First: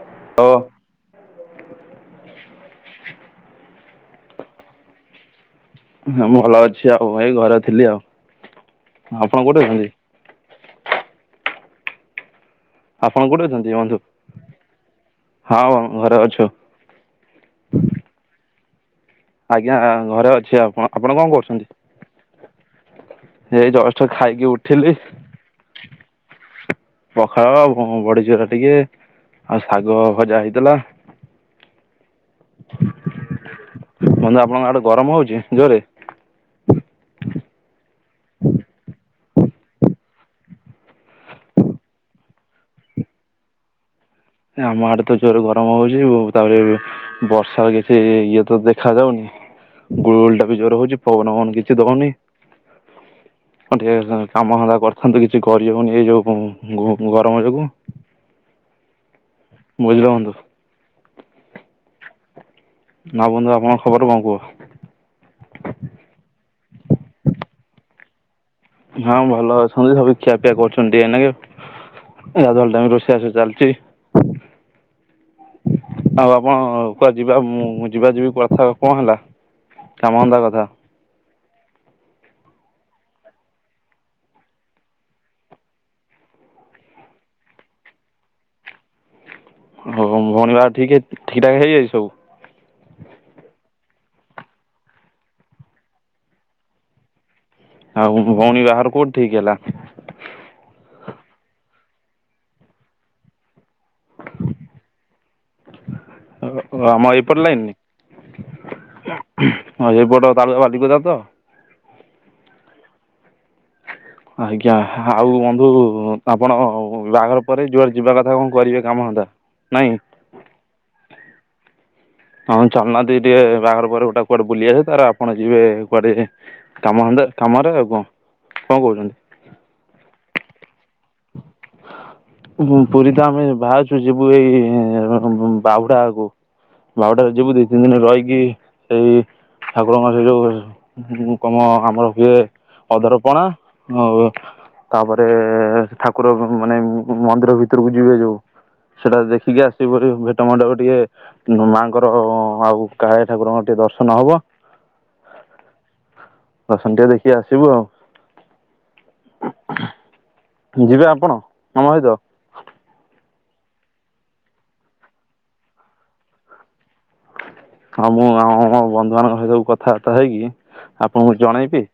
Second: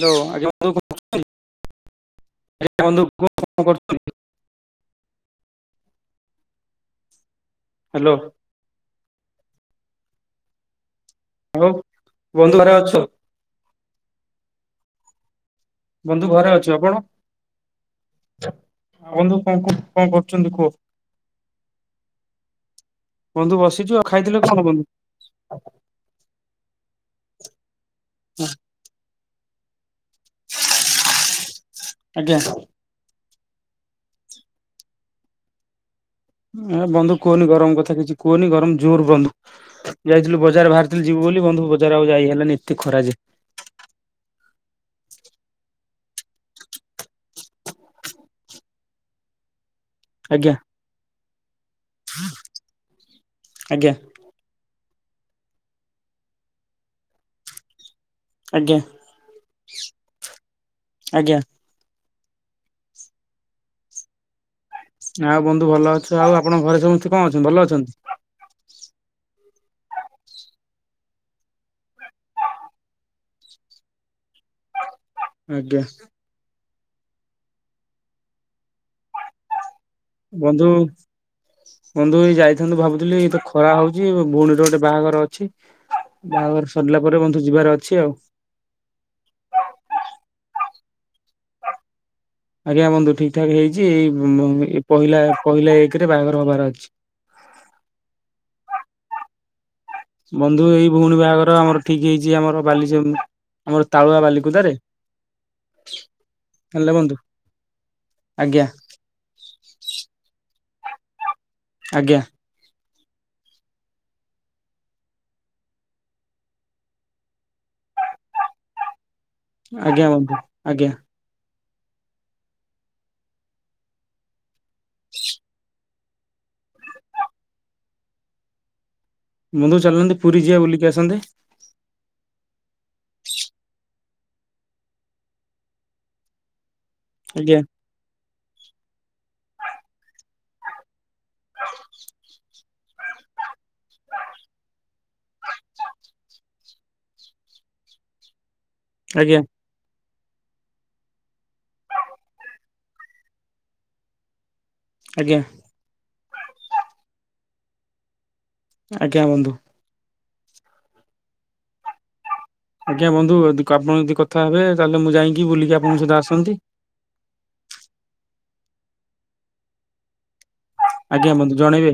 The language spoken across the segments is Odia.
ହ୍ୟାଲୋ ଓ ଆଜ୍ଞା ବନ୍ଧୁ କଣ କରୁଛନ୍ତି ଆଜ୍ଞା ବନ୍ଧୁ କୁହନ୍ତୁ କଣ କରୁଛନ୍ତି? ହଁ ମୁଁ ଭଲ ଅଛି ଆଉ ଏଇ ଘରେ ଥିଲି ଆଉ ହ୍ୟାଲୋ ଆପଣ କୋଉଠି ଅଛନ୍ତି? ହଉ ବନ୍ଧୁ ଘରେ ଅଛୁ। ଆପଣ କୋଉଠି ଅଛନ୍ତି ବନ୍ଧୁ ହଁ। ବନ୍ଧୁ ଘରେ ଅଛୁ ଆପଣ? ଆ ବନ୍ଧୁ କଣ ଆଜ୍ଞା କୁହ କଣ ଘରେ ଅଛି କରୁଛନ୍ତି କୁହ? ଆପଣ ଆପଣ କଣ କରୁଛନ୍ତି? ବନ୍ଧୁ ଏଇ ଜଷ୍ଟ ବସିଛୁ ଆଉ ଖାଇଥିଲ ଖାଇକି କଣ ବନ୍ଧୁ? ଉଠିଲି ପଖାଳ ବଡିଚୁରା ଟିକେ ଆଉ ଶାଗ। ଭଜା ହେଇଥିଲା। ଆଜ୍ଞା ବନ୍ଧୁ ଆପଣଙ୍କ ଆଡେ ଗରମ ହଉଛି ଜୋରେ? ଏ ବନ୍ଧୁ କୁହନି ଗରମ କଥା କିଛି କୁହନି ଗରମ ଜୋର ବନ୍ଧୁ। ଯାଇଥିଲୁ ବଜାର ବାହାରିଥିଲି ଯିବୁ ବୋଲି ବନ୍ଧୁ ବଜାର ଆଉ ଯାଇ ହେଲାନି ଏତେ ଖରା ଯେ। ନା ଆମ ଆଡେ ତ ଜୋର ଗରମ ହଉଛି ତାପରେ, ବର୍ଷାର କିଛି ଇଏ ତ ଦେଖା ଯାଉନି ଗୁଳୁ ଗୁଳି ଟା ଆଜ୍ଞା ବି ଜ୍ୱର ହଉଛି ପବନ ପବନ କିଛି, କିଛି ଦଉନି କଣ ଆଜ୍ଞା ଟିକେ କାମ ଧନ୍ଦା କରି ହଁ ତ କିଛି କରିହଉନି ଏଇ ଯୋଉଁ ଙ୍ଘ୍ହୁ ଗରମ ଯୋଗୁଁ ଆଜ୍ଞା। ବୁଝିଲ ବନ୍ଧୁ। ଆଜ୍ଞା। ହଁ ବନ୍ଧୁ ଆପଣଙ୍କ ଖବର କଣ କୁହ? ଆଉ ବନ୍ଧୁ ଭଲ ଅଛ ଆଉ ଆପଣଙ୍କ ଘରେ ସମସ୍ତେ କଣ ଅଛନ୍ତି ଭଲ ଅଛନ୍ତି? ହଁ ଭଲ ଅଛନ୍ତି ସବୁ ଖିଆପିଆ କରୁଛନଣନ୍ତି ଏନେକେ। ଗାଧୁଆଆଳ ଟାଇମ୍ ରିସେଇ ବାସ ଚାଲିଛି। ଆଜ୍ଞା। ଆଉ ଆପଣ କୁଆ ଯିବା ମୁ ଯିବା ଯିବି କଥା କଣ ହେଲା? କାମଧନ୍ଦା କଥା ବନ୍ଧୁ। ବନ୍ଧୁ ଏଇ ଯାଇଥାନ୍ତୁ ଭାବୁଥିଲି ଏ ତ ଖରା ହଉଛି ଭଉଣୀର ଗୋଟେ ବାହାଘର ଅଛି। ବାହାଘର ସରିଲା ପରେ ବନ୍ଧୁ ଯିବାର ଅଛି ଆଉ। ହଉ ଭଉଣୀ ବାହାଘର ଠିକ୍ ହେଇ ଠିକ୍ ଠାକ ହେଇଯାଇଛି ସବୁ? ଆଜ୍ଞା ବନ୍ଧୁ ଠିକ ଠାକ ହେଇଛି ଏଇ ପହିଲା ପହିଲା ଏକ ରେ ବାହାଘର ହବାର ଅଛି। ଆଉ ଭଉଣୀ ବାହାର କୋଉଠି ଠିକ ହେଲା? ବନ୍ଧୁ ଏଇ ଭଉଣୀ ବାହାଘର ଆମର ଠିକ ହେଇଛି ଆମର ବାଲି [unintelligible] ଆମର ତାଳୁଆ ବାଲିକୁଦାରେ। ହେଲେ ଆମ ବନ୍ଧୁ ଏପର ଲାଇନି ଆଜ୍ଞା ଏପଟ [unintelligible] ଆଜ୍ଞା। ଆଜ୍ଞା ଆଉ ବନ୍ଧୁ ଆପଣ ବାହାଘର ପରେ ଯୁଆଡେ ଯିବା କଥା କଣ କରିବେ କାମ ଧନ୍ଦା। ଆଜ୍ଞା ବନ୍ଧୁ ଆଜ୍ଞା। ହଁ [unintelligible] ଟିକେ ବାହାର ପରେ ଗୋଟେ କୁଆଡେ ବୁଲି ଆସେ ତାର ଆପଣ ଯିବେ କୁଆଡେ କାମ ଧନ୍ଦା କାମରେ ଆଉ କଣ କଣ କହୁଛନ୍ତି? ବନ୍ଧୁ ଚାଲନ୍ତୁ ପୁରୀ ଯିିବା ବୁଲିକି ଆସନ୍ତେ? ପୁରୀ ତ ଆମେ ବାହାରୁଛୁ ଯିବୁ ଏଇ ବାହୁଡା ଆକୁ ବାହୁଡ଼ାରେ ଯିବୁ ଆଜ୍ଞା ଦି ତିନି ଦିନି ରହିକି ସେଇ ଠାକୁରଙ୍କ ସେଇ ଯଉ ମୁଁ କଣ [unintelligible] ଏ ଅଧର ପଣା ଆଉ ତାପରେ ଏ ଠାକୁର ମାନେ ମନ୍ଦିର ଭିତରକୁ ଯିବେ ଯୋଉ ସେଟା ଆଜ୍ଞା ଦେଖିକି ଆସିବୁ [unintelligible] ଟିକେ ମାଆଙ୍କର ଆଉ କାଳିଆ ଠାକୁରଙ୍କର ଟିକେ ଦର୍ଶନ ହବ। ଆଜ୍ଞା। ଦର୍ଶନ ଟିକେ ଦେଖିକି ଆସିବୁ ଆଉ। ଆଜ୍ଞା ବନ୍ଧୁ। [unintelligible] ଯିବେ ଆପଣ ଆମ ସହିତ? ଆଜ୍ଞା ବନ୍ଧୁ ଆପଣ ଯଦି କଥା ହେବେ ତାହେଲେ ମୁଁ ଯାଇକି ବୁଲିକି ଆପଣଙ୍କ ସହିତ ଆସନ୍ତି। ହଁ ମୁଁ ଆମ ବନ୍ଧୁ ମାନଙ୍କ ସହିତ କଥାବାର୍ତ୍ତା ହେଇକି। ଆଜ୍ଞା ଆପଣଙ୍କୁ ବନ୍ଧୁ ଜଣେଇବି ଜଣେଇବେ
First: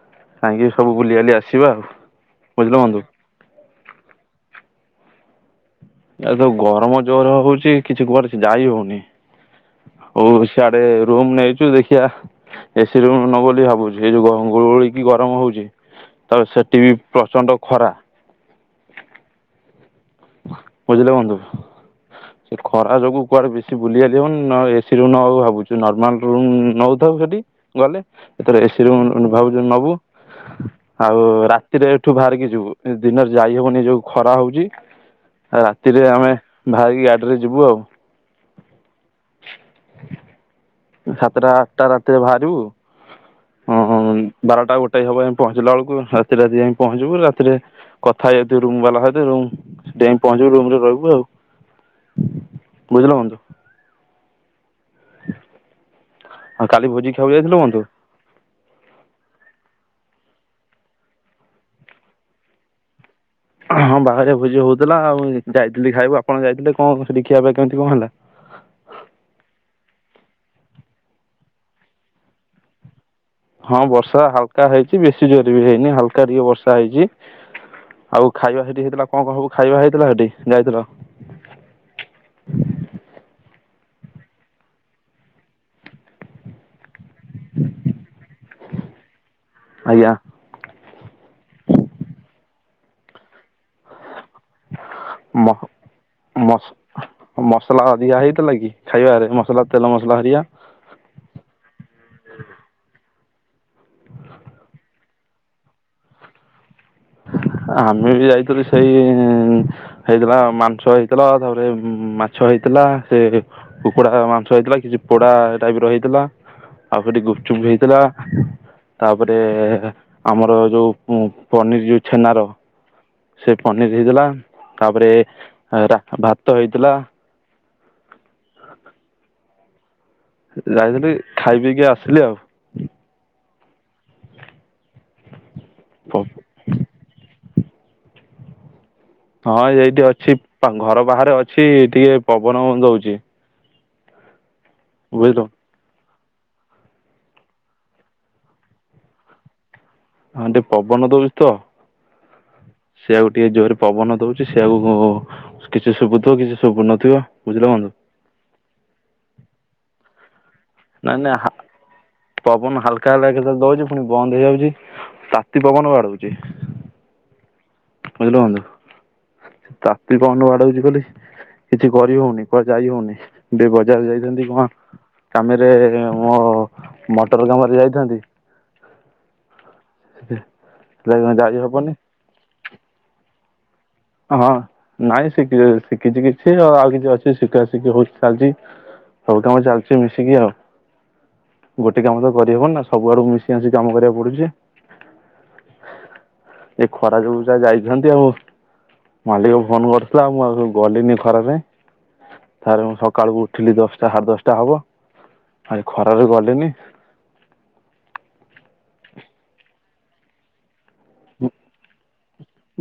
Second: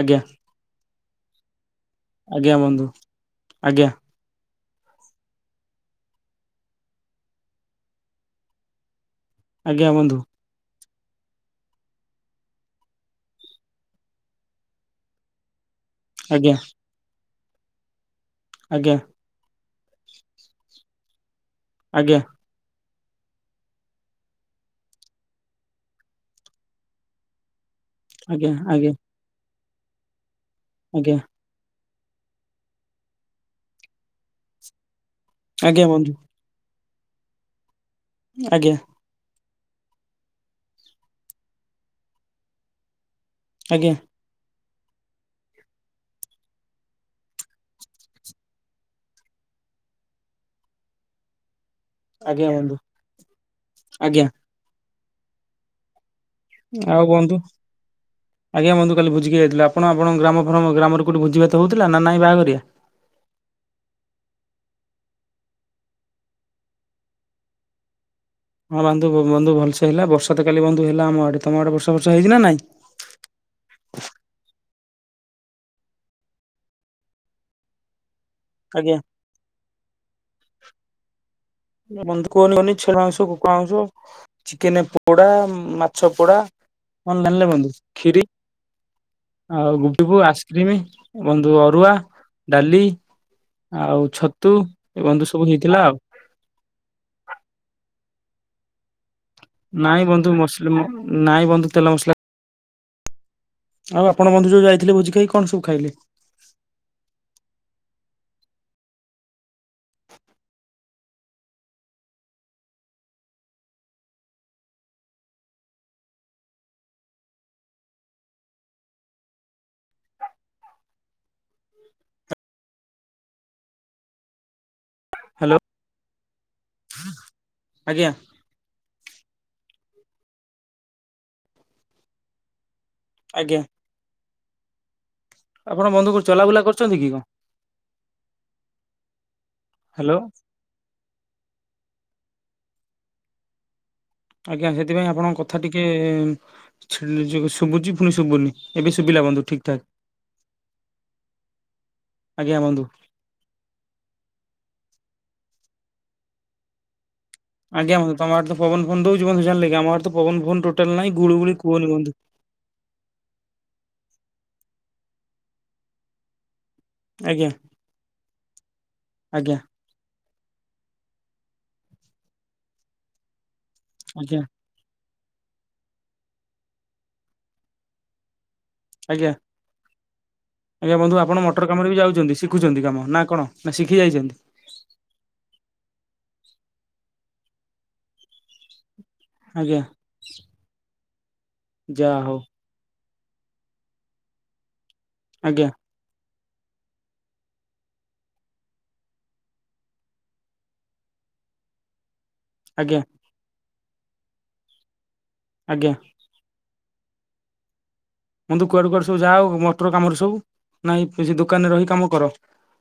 ଆଜ୍ଞା ସବୁ ବୁଲିିବାଲି ଆସିବା ଆଉ। ଆଜ୍ଞା ବନ୍ଧୁ ଆଜ୍ଞା। ଏ ତ ଗରମ ଜୋରେ ହଉଛି କିଛି କୁ ଆଡେଯାଇ ହଉନି ଆଜ୍ଞା ବନ୍ଧୁ ହଉ। ସି ଆଡେ ରୁମ୍ ନେଇଛୁ ଦେଖିିବା। ଏସି ରୁମ୍ ନବୁ ବୋଲି ଭାବୁଛି ଏଇ ଯୋଉ ଗୁଳୁଗୁଳିକି ଗରମ ହଉଛି। ତ ଆଜ୍ଞା ସେଠି ବି ପ୍ରଚଣ୍ଡ ଖରା। ଆଜ୍ଞା। ବୁଝିଲେ ବନ୍ଧୁ। ଆଜ୍ଞା। ସେ ଖରା ଯୋଗୁ କୁଆଡେ ବେଶୀ ବୁଲିବାଲି ହଉନି ନ ଏସି ରୁମ୍ ନବ ଭାବୁଛୁ ନର୍ମାଲ ରୁମ ନଉଥାଉ ସେଠି। ଗଲେ ଆଜ୍ଞା ଏଥର ଆଜ୍ଞା ଏସି ଆଜ୍ଞା ରୁମ୍ ଭାବୁଚୁ ନବୁ ଆଉ ରା ଏଥିରେ ଏଠୁ ବାହାରିକି ଯିବୁ ଦିନରେ ଯାଇ ହବନି ଯୋଉ ଖରା ହଉଚି ଆଉ ଆଜ୍ଞା ରାତିରେ ବନ୍ଧୁ ଆମେ ବାହାରିକି ଗାଡ଼ିରେ ଯିବୁ ଆଉ। ଆଜ୍ଞା। ସାତଟା ଆଠଟା ରାତିରେ ବାହାରିବୁ ଆଜ୍ଞା। ଅଁ ବାରଟା ଗୋଟାଏ ହବ ଆମେ ପହଞ୍ଚିଲା ବେଳକୁ ରାତି ରାତି ଯାଇକି ପହଞ୍ଚିବୁ ରାତିରେ କଥା ହେଇଯାଇଥିବୁ ରୁମ୍ ବାଲା ସହିତ ରୁମ୍ ସେଠି ଯାଇକି ପହଞ୍ଚିବୁ ରୁମରେ ରହିବୁ ଆଉ। ଆଜ୍ଞା ବନ୍ଧୁ ବୁଝିଲ ବନ୍ଧୁ ଆଜ୍ଞା। କାଲି ଆଉ ଭୋଜି ଖାଇବାକୁ ବନ୍ଧୁ ଯାଇଥିଲ ଆଜ୍ଞା ବନ୍ଧୁ କାଲି ଭୋଜି ଖାଇଯାଇଥିଲୁ ଆପଣ ଆପଣଙ୍କ ଗ୍ରାମ ଫ୍ରାମ ଗ୍ରାମରେ କେଉଠି ଭୋଜି ଭାତ ହେଉଥିଲାନା ନାହିଁ ବାହାଘରିଆ? ହଁ ବାହାଘରିଆ ଭୋଜି ହଉଥିଲା ଆଉ ଯାଇଥିଲି ଖାଇବୁ ଆପଣ ଯାଇଥିଲେ କଣ ସେଠି ଖିଆ ପିଆ କେମିତି କଁ ହେଲା? ହଁ ବାନ୍ଧୁ ବନ୍ଧୁ ଭଲସେ ହେଲା ବର୍ଷାତ କାଲି ବନ୍ଧୁ ହେଲା ଆମ ଆଡ଼େ ତମ ଆଡ଼େ ବର୍ଷା ଫର୍ଷା ହେଇଚିନା ନାଇଁ? ହଁ ବର୍ଷା ହାଲକା ହେଇଚି ବେଶୀ ଜୋରେବି ହେଇନି ହାଲକା ଟିକେ ବର୍ଷା ହେଇଚି ଆଉ ଖାଇବା ସେଠି ଆଜ୍ଞା ହେଇଥିଲା କଁ କଁ ସବୁ ଖାଇବା ହେଇଥିଲା ସେଠି ଯାଇଥିଲ? ବନ୍ଧୁ କହନି କୁହନି [unintelligible] ସବୁ ଖାଉଚୁ ଚିକେନ୍ ପୋକଡ଼ା ମାଛ ପୋଡ଼ା ଅନଲାଇନ୍ ବନ୍ଧୁ ଖିରି ଆଉ ଆଜ୍ଞା ଗୁପଚୁପ୍ ଆସ୍ କ୍ରିମ୍ ବନ୍ଧୁ ଅରୁଆ ଡ଼ାଲି ଆଉ ଛତୁ ଏ ବନ୍ଧୁ ସବୁ ହେଇଥିଲା ଆଉ। ମସ ମସଲା ଅଧିକା ହେଇଥିଲାକି ଖାଇବାରେ? ମସଲା ତେଲ ନାଇଁ ମସଲା ବନ୍ଧୁ ହେରିକା? ମସଲ ନାଇଁ ବନ୍ଧୁ ତେଲ ମସଲା ଆଉ ଆପଣ ବନ୍ଧୁ ଯଉ ଯାଇଥିଲେ ଭୋଜି ଖାଇ କଣ ସବୁ ଖାଇଲେ? ଆମେବି ଯାଇଥିଲୁ ସେଇ ହେଇଥିଲା ମାଂସ ହେଇଥିଲା ତାପରେ ମାଛ ହେଇଥିଲା ସେ କୁକୁଡ଼ା ମାଂସ ହେଇଥିଲା କିଛି ପୋଡ଼ା ଟାଇପର ହେଇଥିଲା ଆଉ ସେଠି ଗୁପଚୁପ୍ ହେଇଥିଲା ତାପରେ ଆମର ଯୋଉ ପନିର ଯୋଉ ଛେନାର ସେ ପନିର୍ ହେଇଥିଲା ତାପରେ ହ୍ୟାଲୋ ରା ଭାତ ହେଇଥିଲା ଆଜ୍ଞା। ଯାଇଥିଲି ଖାଇ ପିଇକି ଆସିଲି ଆଉ। ଆଜ୍ଞା। ଆପଣ ବନ୍ଧୁ କଁ ଆଉ। ଚଲାବୁଲା କରୁଚନ୍ତିକି କଁ? ହଁ ଏଇଠି ହ୍ୟାଲୋ ଅଛି ଘର ବାହାରେ ଅଛି ଟିକେ ପବନ ଦଉଚି। ଆଜ୍ଞା ହେଥିପାଇଁ ଆପଣଙ୍କ ବୁଝିଲୁ। କଥା ଟି ଟିକେ ନିଜକୁ ଶୁବୁଚି ପୁଣି ଶୁବୁନି ଏବେ ଶୁବିଲା ବନ୍ଧୁ ଠିକ୍ ଠାକ୍। ଆମର ଟିକେ ପବନ ଦଉଚିତ। ଆଜ୍ଞା ବନ୍ଧୁ। ସେଆକୁ ଟିକେ ଜୋରେ ପବନ ଦଉଚି ସେଆକୁ କିଛି ଶୁବୁଥିବ କିଛି ଶୁବୀନଥିବ ଆଜ୍ଞା ବନ୍ଧୁ ତମର ଆଡ଼େତ ପବନ ଫବନ ଦଉଚି ବନ୍ଧୁଯାଣିଲେ ଆମ ଆଡ଼େତ ପବନ ଫବନ ଟୋଟାଲି ନାଇଁ ନାହିଁ ନାଇଁ ଗୁଳୁଗୁଳୁ କହନି ବନ୍ଧୁ। ପବନ ହାଲକା ହାଲକା ଦଉଚି ପୁଣି ବନ୍ଦ ହେଇଯାଉଚି ତାତି ପବନ ବାଡ଼ଉଚି। ଆଜ୍ଞା ବୁଝିଲେ ବନ୍ଧୁ ଆଜ୍ଞା ଏତେ ପପନ ବାଡ଼ଉଚି ବୋଲି କିଛି କରିହଉନି କୁଆଡ଼େ ଯାଇ ହଉନି ଟିକେ ବଜାରକୁ ଆଜ୍ଞା ଯାଇଥାନ୍ତି କଣ କାମରେ ମୋ ମଟର କାମରେ ଯାଇଥାନ୍ତି ଆଜ୍ଞା। ହୁଁଁ। ଆଜ୍ଞା ବନ୍ଧୁ ଆପଣ ମଟର କାମରେବି ଯାଉଚନ୍ତି ଶିଖୁଚନ୍ତି କାମ ନାକଣ ନାଶିଖି ଯାଇ ହଁ ନାଇଁ ଶିଖ ଶିଖିଛି କିଛି ଆଉ କିଛି ଅଛି ଶିଖିବା ଶିଖି ହଉ ଚାଲିଛି ହବ କାମ ଆଜ୍ଞା ଚାଲିଛି ମିଶିକି ଆଉ ଗୋଟେ ଯାହା କାମ ତ ହଉ କରିହବନି ନା ସବୁଆଡୁ ମିଶି ଆସି କାମ କରିବାକୁ ପଡୁଛି। ଆଜ୍ଞା। ଏ ଖରା ଯୋଗୁ ଯାହା ଯାଇଛନ୍ତି ଆଉ ମାଲିକ ଫୋନ କରିଥିଲା ମୁଁ ଆଉ ଗଲିନି ଖରାପ ତାରେ ମୁଁ ଆଜ୍ଞା ସକାଳକୁ ଉଠ ଉଠିଲି ଦଶଟା ସାଢ଼େ ଦଶଟା ହବ ଆଜି ଆଜ୍ଞା ଖରାରେ ଗଲେଣିି ମୁନ୍ତୁ କୁଆଡେ କୁଆଡେ ସବୁ ଯାଅ ମଟର କାମରେ ସବୁ ନହିଁ କି ଦୋକାନରେ ରହି କାମ କର?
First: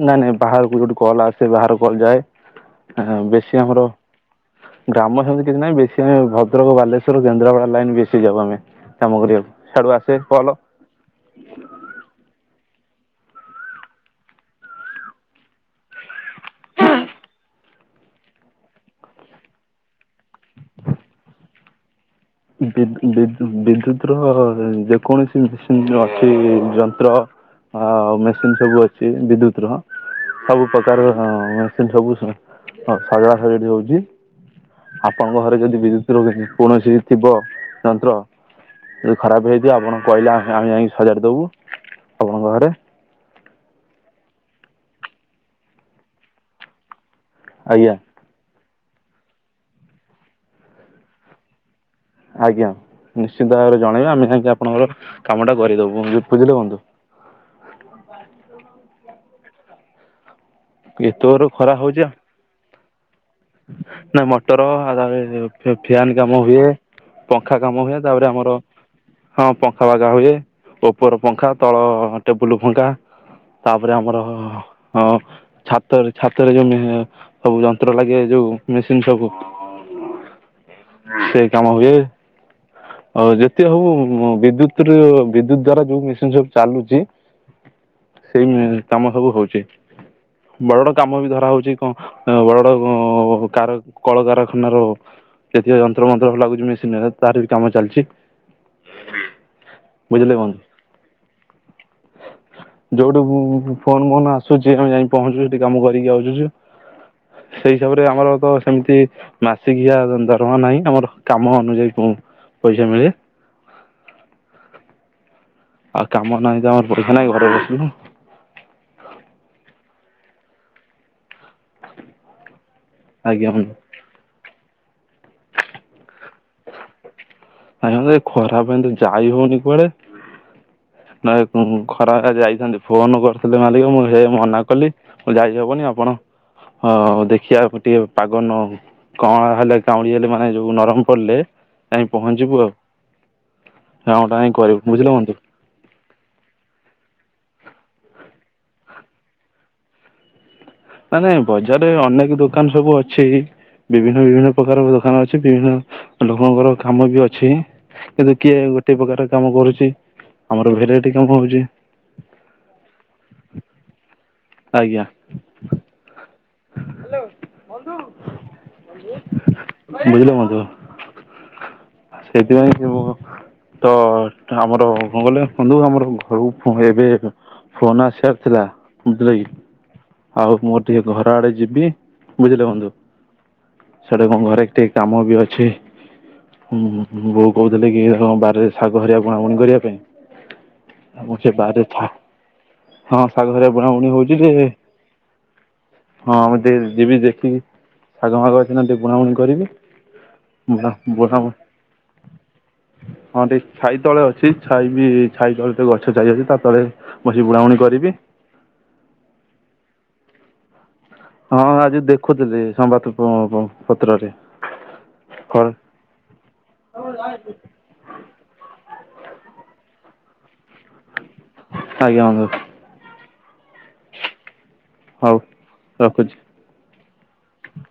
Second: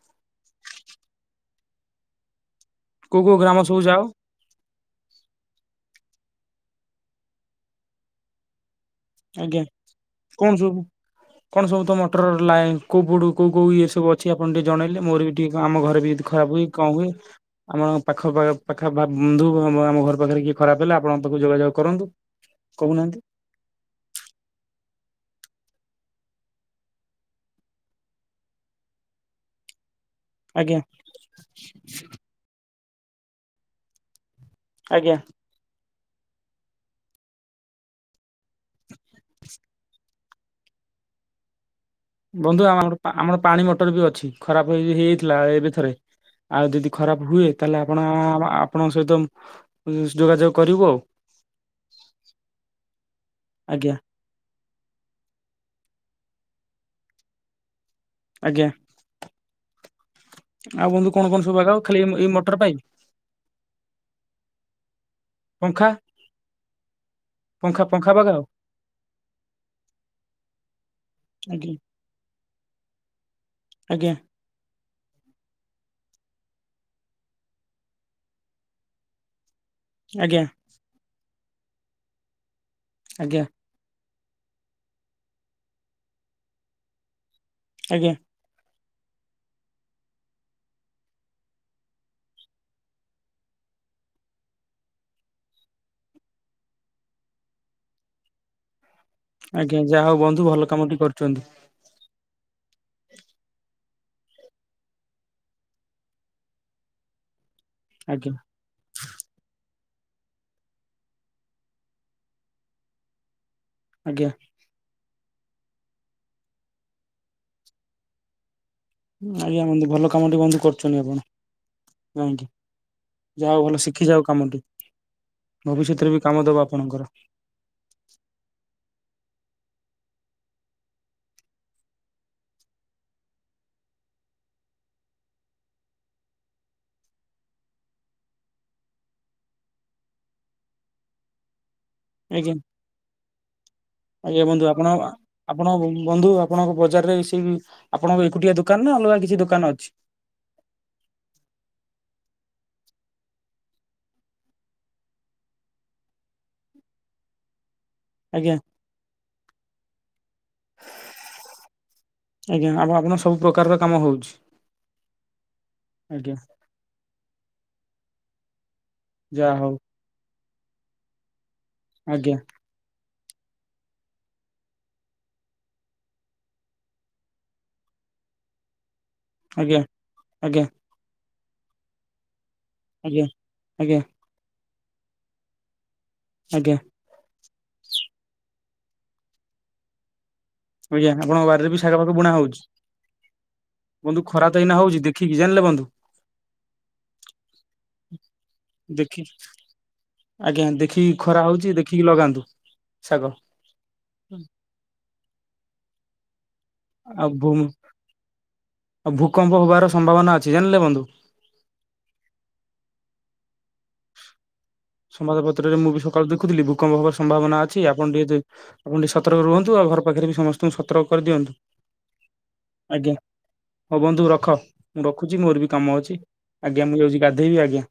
ନାଇଁ ନାଇଁ ବାହାରକୁ ଯୋଉଠି କଲ ଆସେ ବାହାର କଲ କୋଉ ଯାଏ କୋଉ ଗ୍ରାମ ବେଶୀ ସବୁ ଆମର ଯାଅ ଗ୍ରାମ ସେମିତି କିଛି ନାହିଁ ବେଶୀ ଆମେ ଭଦ୍ରକ ବାଲେଶ୍ଵର କେନ୍ଦ୍ରାପଡା ଲାଇନ ବେଶୀ ଯାଉ ଆମେ କାମ ଆଜ୍ଞା କରିବାକୁ ସେଆଡୁ ଆସିବେ କଣ କଲ। ସବୁ କଣ ସବୁ ତ ମଟର ଲା କେଉ ବୁଡ଼ କେଉ କଉ ଏଇସବୁ ଅଛି ଆପଣ ଟିକେ ଜଣେଇଲେ ମୋର ବି ଟିକେ ଆମ ଘରେ ବି ଖରାପହୁଏ କ ପାଇଁ? ଆମ ପାଖ ପାଖ ବନ୍ଧୁ ଆମ ଘର ପାଖରେ କିଏ ଖରାପ ହେଲେ ଆପଣ ତାକୁ ଯୋଗାଯୋଗ କରନ୍ତୁ। କହୁନାହାନ୍ତି [unintelligible] ବିଦ୍ୟୁତ ର ଯେକୌଣସି ମେସିନ ଅଛି ଯନ୍ତ୍ର ହଁଉ ମେସିନ ସବୁ ଅଛି ବିଦ୍ୟୁତ ର ସବୁ ଆଜ୍ଞା ପ୍ରକାର ମ ସବୁ ସଜଡା ସଜଡି ହଉଛି ଆଜ୍ଞା ଆପଣଙ୍କ ଘରେ ଯଦି ବିଦ୍ୟୁତ ରଖୁଛନ୍ତି କୌଣସି ଥିବ ଯନ୍ତ୍ର ଯଦି ଖରାପ ହେଇଛି ଆପଣ କହିଲେ ଆମେ ଯାଇକି ସଜାର ଦବୁ। ବନ୍ଧୁ ଆମର ଆମର ପାଣି ମଟର ବି ଅଛି ଖରାପ ହେଇ ହେଇଥିଲା ଏବେଥରେ ଆଉ ଯଦି ଖରାପ ହୁଏ ତାହେଲେ ଆଜ୍ଞା ଆପଣ ଆପଣଙ୍କ ସହିତ ଯୋଗାଯୋଗ କରିବୁ ଆଉ। ଆଜ୍ଞା ନିଶ୍ଚିନ୍ତ ଭାବରେ ଆଜ୍ଞା ଜଣେଇବା ଆମେ କାଇହିଁକି ଆପଣଙ୍କର କାମ ଟା କରିଦବୁ ବୁଝିଲେ ବନ୍ଧୁ। ଆଜ୍ଞା ଆଉ ବନ୍ଧୁ ଏତେ କଣ ଜୋର କଣ ସବୁ ଆଗ ଖାଲି ଏଇ ମଟର ପାଇଁ ନାଇଁ ମୋଟୋର ଆ ପଙ୍ଖା ଫ୍ୟାନ କାମ ହୁଏ ପଙ୍ଖା କାମ ହୁଏ ପଙ୍ଖା ତାପରେ ବାଗାଅ ଆମର ହଁ ପଙ୍ଖା ବାଗା ହୁଏ ଉପର ପଙ୍ଖା ଆଜ୍ଞା ତଳ ଟେବୁଲ ପଙ୍ଖା ତାପରେ ଆଜ୍ଞା ଆମର ହଁ ଛାତରେ ଛାତରେ ଯୋଉ ସବୁ ଯନ୍ତ୍ର ଲାଗେ ଯୋଉ ମେସିନ ସବୁ ଆଜ୍ଞା। ସେଇ କାମ ହଏ ଆଉ ଆଜ୍ଞା ଯେ ହବ ବିଦ୍ୟୁତ ବିଦ୍ୟୁତ ଦ୍ଵାରା ଯୋଉ ମେସିନ ସବୁ ଚାଲୁଛି ଆଜ୍ଞା। ସେଇ କାମ ସବୁ ହଉଛି। ବଡ ବଡ କାମ ବି ଧରା ହଉଛି କଣ ବଡ ବଡ କାର କଳକାରଖାନାର ଯେତିକ ଯନ୍ତ୍ର ମନ୍ତ୍ର ହେଲାଗ ମେସି ତାର ବି କାମ ଚାଲିଛି। ଆଜ୍ଞା ଯାହା ହଉ ବନ୍ଧୁ ଭଲ କାମ ଟେ କରୁଛନ୍ତି। ଯୋଉଠୁ ଫୋନ ଫୋନ ଆସୁଛି ଆମେ ଯାଇ ପହଞ୍ଚୁ ସେଠି କାମ କରିକି ଆସୁ ସେଇ ହିସାବରେ ଆଜ୍ଞା ଆମର ତ ସେମିତି ମାସିକିଆ ଦରମା ନାହିଁ ଆମର କାମ ଅନୁଯାୟୀ ପଇସା ମିଳେ ଆଜ୍ଞା। ଆଉ କାମ ନାହିଁ ତ ଆମର ପଇସା ନାଇଁ ଘରେ ବସିକିନା ଆଜ୍ଞା ବନ୍ଧୁ ଭଲ କାମ ଟି ବନ୍ଧୁ କରୁଛନ୍ତି ଆପଣ [unintelligible] ଆଜ୍ଞା ଯାହା ବନ୍ଧୁ ଭଲ ଶିଖିଯାଆନ୍ତୁ କାମଟି ଭବିଷ୍ୟତରେ ବି କାମ ଦବ ଆପଣଙ୍କର ଆଜ୍ଞ ଖରା ପାଇଁ ତ ଯାଇ ହଉନି କୁଆଡେ? ଭାଇ ଖରାରେ ଯାଇଛନ୍ତି ଫୋନ କରିଥିଲେ ମାଲିକ ମୁଁ ହେ ମନା କଲି। ଯାଇ ହବନି ଆପଣ ହ ଦେଖିବା ଟିକେ ପାଗ ନ କଅଁଳ ହେଲେ କାଉଁଡି ହେଲେ ମାନେ ଯୋଉ ନରମ ପଡିଲେ ଯାଇ ଆଜ୍ଞା ପହଞ୍ଚିବୁ ଆଉ। ହଁ ଆଜ୍ଞା ଭାଇଙ୍କୁ ବନ୍ଧୁ କହିବୁ ଆପଣ ବୁଝିଲ ବନ୍ଧୁ। ଆପଣ ବନ୍ଧୁ ଆପଣଙ୍କ ବଜାରରେ ସେଇ ଆପଣଙ୍କ ଏକୁଟିଆ ଦୋକାନ ନା ଅଲଗା କିଛି ଦୋକାନ ଅଛି? ନାଇଁ ନାଇଁ ବଜାରରେ ଅନେକ ଦୋକାନ ସବୁ ଅଛି। ବିଭିନ୍ନ ବିଭିନ୍ନ ପ୍ରକାର ଦୋକାନ ଅଛି, ବିଭିନ୍ନ ଲୋକଙ୍କର କାମ ବି ଅଛି। କିନ୍ତୁ ଆଜ୍ଞା କିଏ ଗୋଟେ ପ୍ରକାର କାମ କରୁଛି, ଆମର ଭେରାଇଟି କାମ ହଉଛି। ଆଜ୍ଞା ଆ ଆପଣଙ୍କ ସବୁ ପ୍ରକାରର କାମ ହଉଛି? ଆଜ୍ଞା। ହ୍ୟାଲୋ ବନ୍ଧୁ ବନ୍ଧୁ। ଯା ହଉ। ବୁଝିଲ ବନ୍ଧୁ ଆଜ୍ଞା ସେଥିପାଇଁ କି ମୁଁ ତ ଆମର କଣ କହିଲେ ଗଲେ ବନ୍ଧୁ ଆମର ଘରୁ ଏବେ ଫୋନ ଆସିବାର ଥିଲା। ବୁଝିଲେ କି, ଆଜ୍ଞା ଆଉ ଆଜ୍ଞା ମୁଁ ଟିକେ ଘର ଆଡେ ଯିବି ବୁଝିଲେ ବନ୍ଧୁ। ଆଜ୍ଞା ଆଜ୍ଞା ସେଟା ଘରେ ଟିକେ କାମ ବି ଅଛି ଆଜ୍ଞା ହୁଁ। ବୋଉ କହୁଥିଲେ କି ବାରିରେ ଶାଗ ବୁଣାବୁଣି କରିବା ପାଇଁ। ଆଜ୍ଞା ଆମ ଆପଣଙ୍କ ସେ ବି ଶାଗ ବାରିରେ ଫାଗ ବୁଣା ହଉଛି ହଁ ଶାଗ ହିରା ବୁଣାବୁଣି ହଉଛି ଯେ ଠିକ୍ ଜାଣିଲେ ବନ୍ଧୁ। ହଁ ମୁଁ ଟିକେ ଯିବି ଦେଖିବି ଶାଗ ମାଗ ଟିକେ ଦେଖି ବୁଣାବୁଣି କରିବି। ଆଜ୍ଞା ବୁଣା ଦେଖିକି ଖରା ବୁଣାବୁଣି ହଉଛି ଦେଖିକି ଲଗାନ୍ତୁ ଶାଗ। ହଁ ଟିକେ ଛାଇ ତଳେ ହୁଁ। ଅଛି ଛାଇ ବି ଛାଇ ତଳେ ତ ଗଛ ଚାଲି ଅଛି ତା ତଳେ ଆଉ ବସି ଭୂ ବୁଣାବୁଣି କରିବି ଆଉ ଭୂମିକମ୍ପ ହବାର ସମ୍ଭାବନା ଅଛି ଜାଣିଲେ ବନ୍ଧୁ। ହଁ ଆଜି ଦେଖୁଥିଲି ସମ୍ବାଦ ପ -ପ ପତ୍ରରେ। ହଉ ସମାଦପତ୍ରରେ ମୁଁ ବି ସକାଳେ ଦେଖୁଥିଲି ଭୂକମ୍ପ ହବାର ସମ୍ଭାବନା ଅ ଅଛି। ଆପଣ ଟିକେ ଆପଣ ଟିକେ ସତର୍କ ରୁହନ୍ତୁ ଆଉ ଆପଣଙ୍କ ଘର ପାଖରେ ବି ସମ ତ ସତର୍କ କରିଦିଅନ୍ତୁ ଆଜ୍ଞା ବନ୍ଧୁ ଆଜ୍ଞା ହଉ ବନ୍ଧୁ ରଖ। ମୁଁ ହଉ ରଖୁଛି ମୋର ବି କାମ ଅଛି ରଖୁଛି ଆଜ୍ଞା ମୁଁ ଯାଉଛି ଗାଧୋଇବି ଆଜ୍ଞା।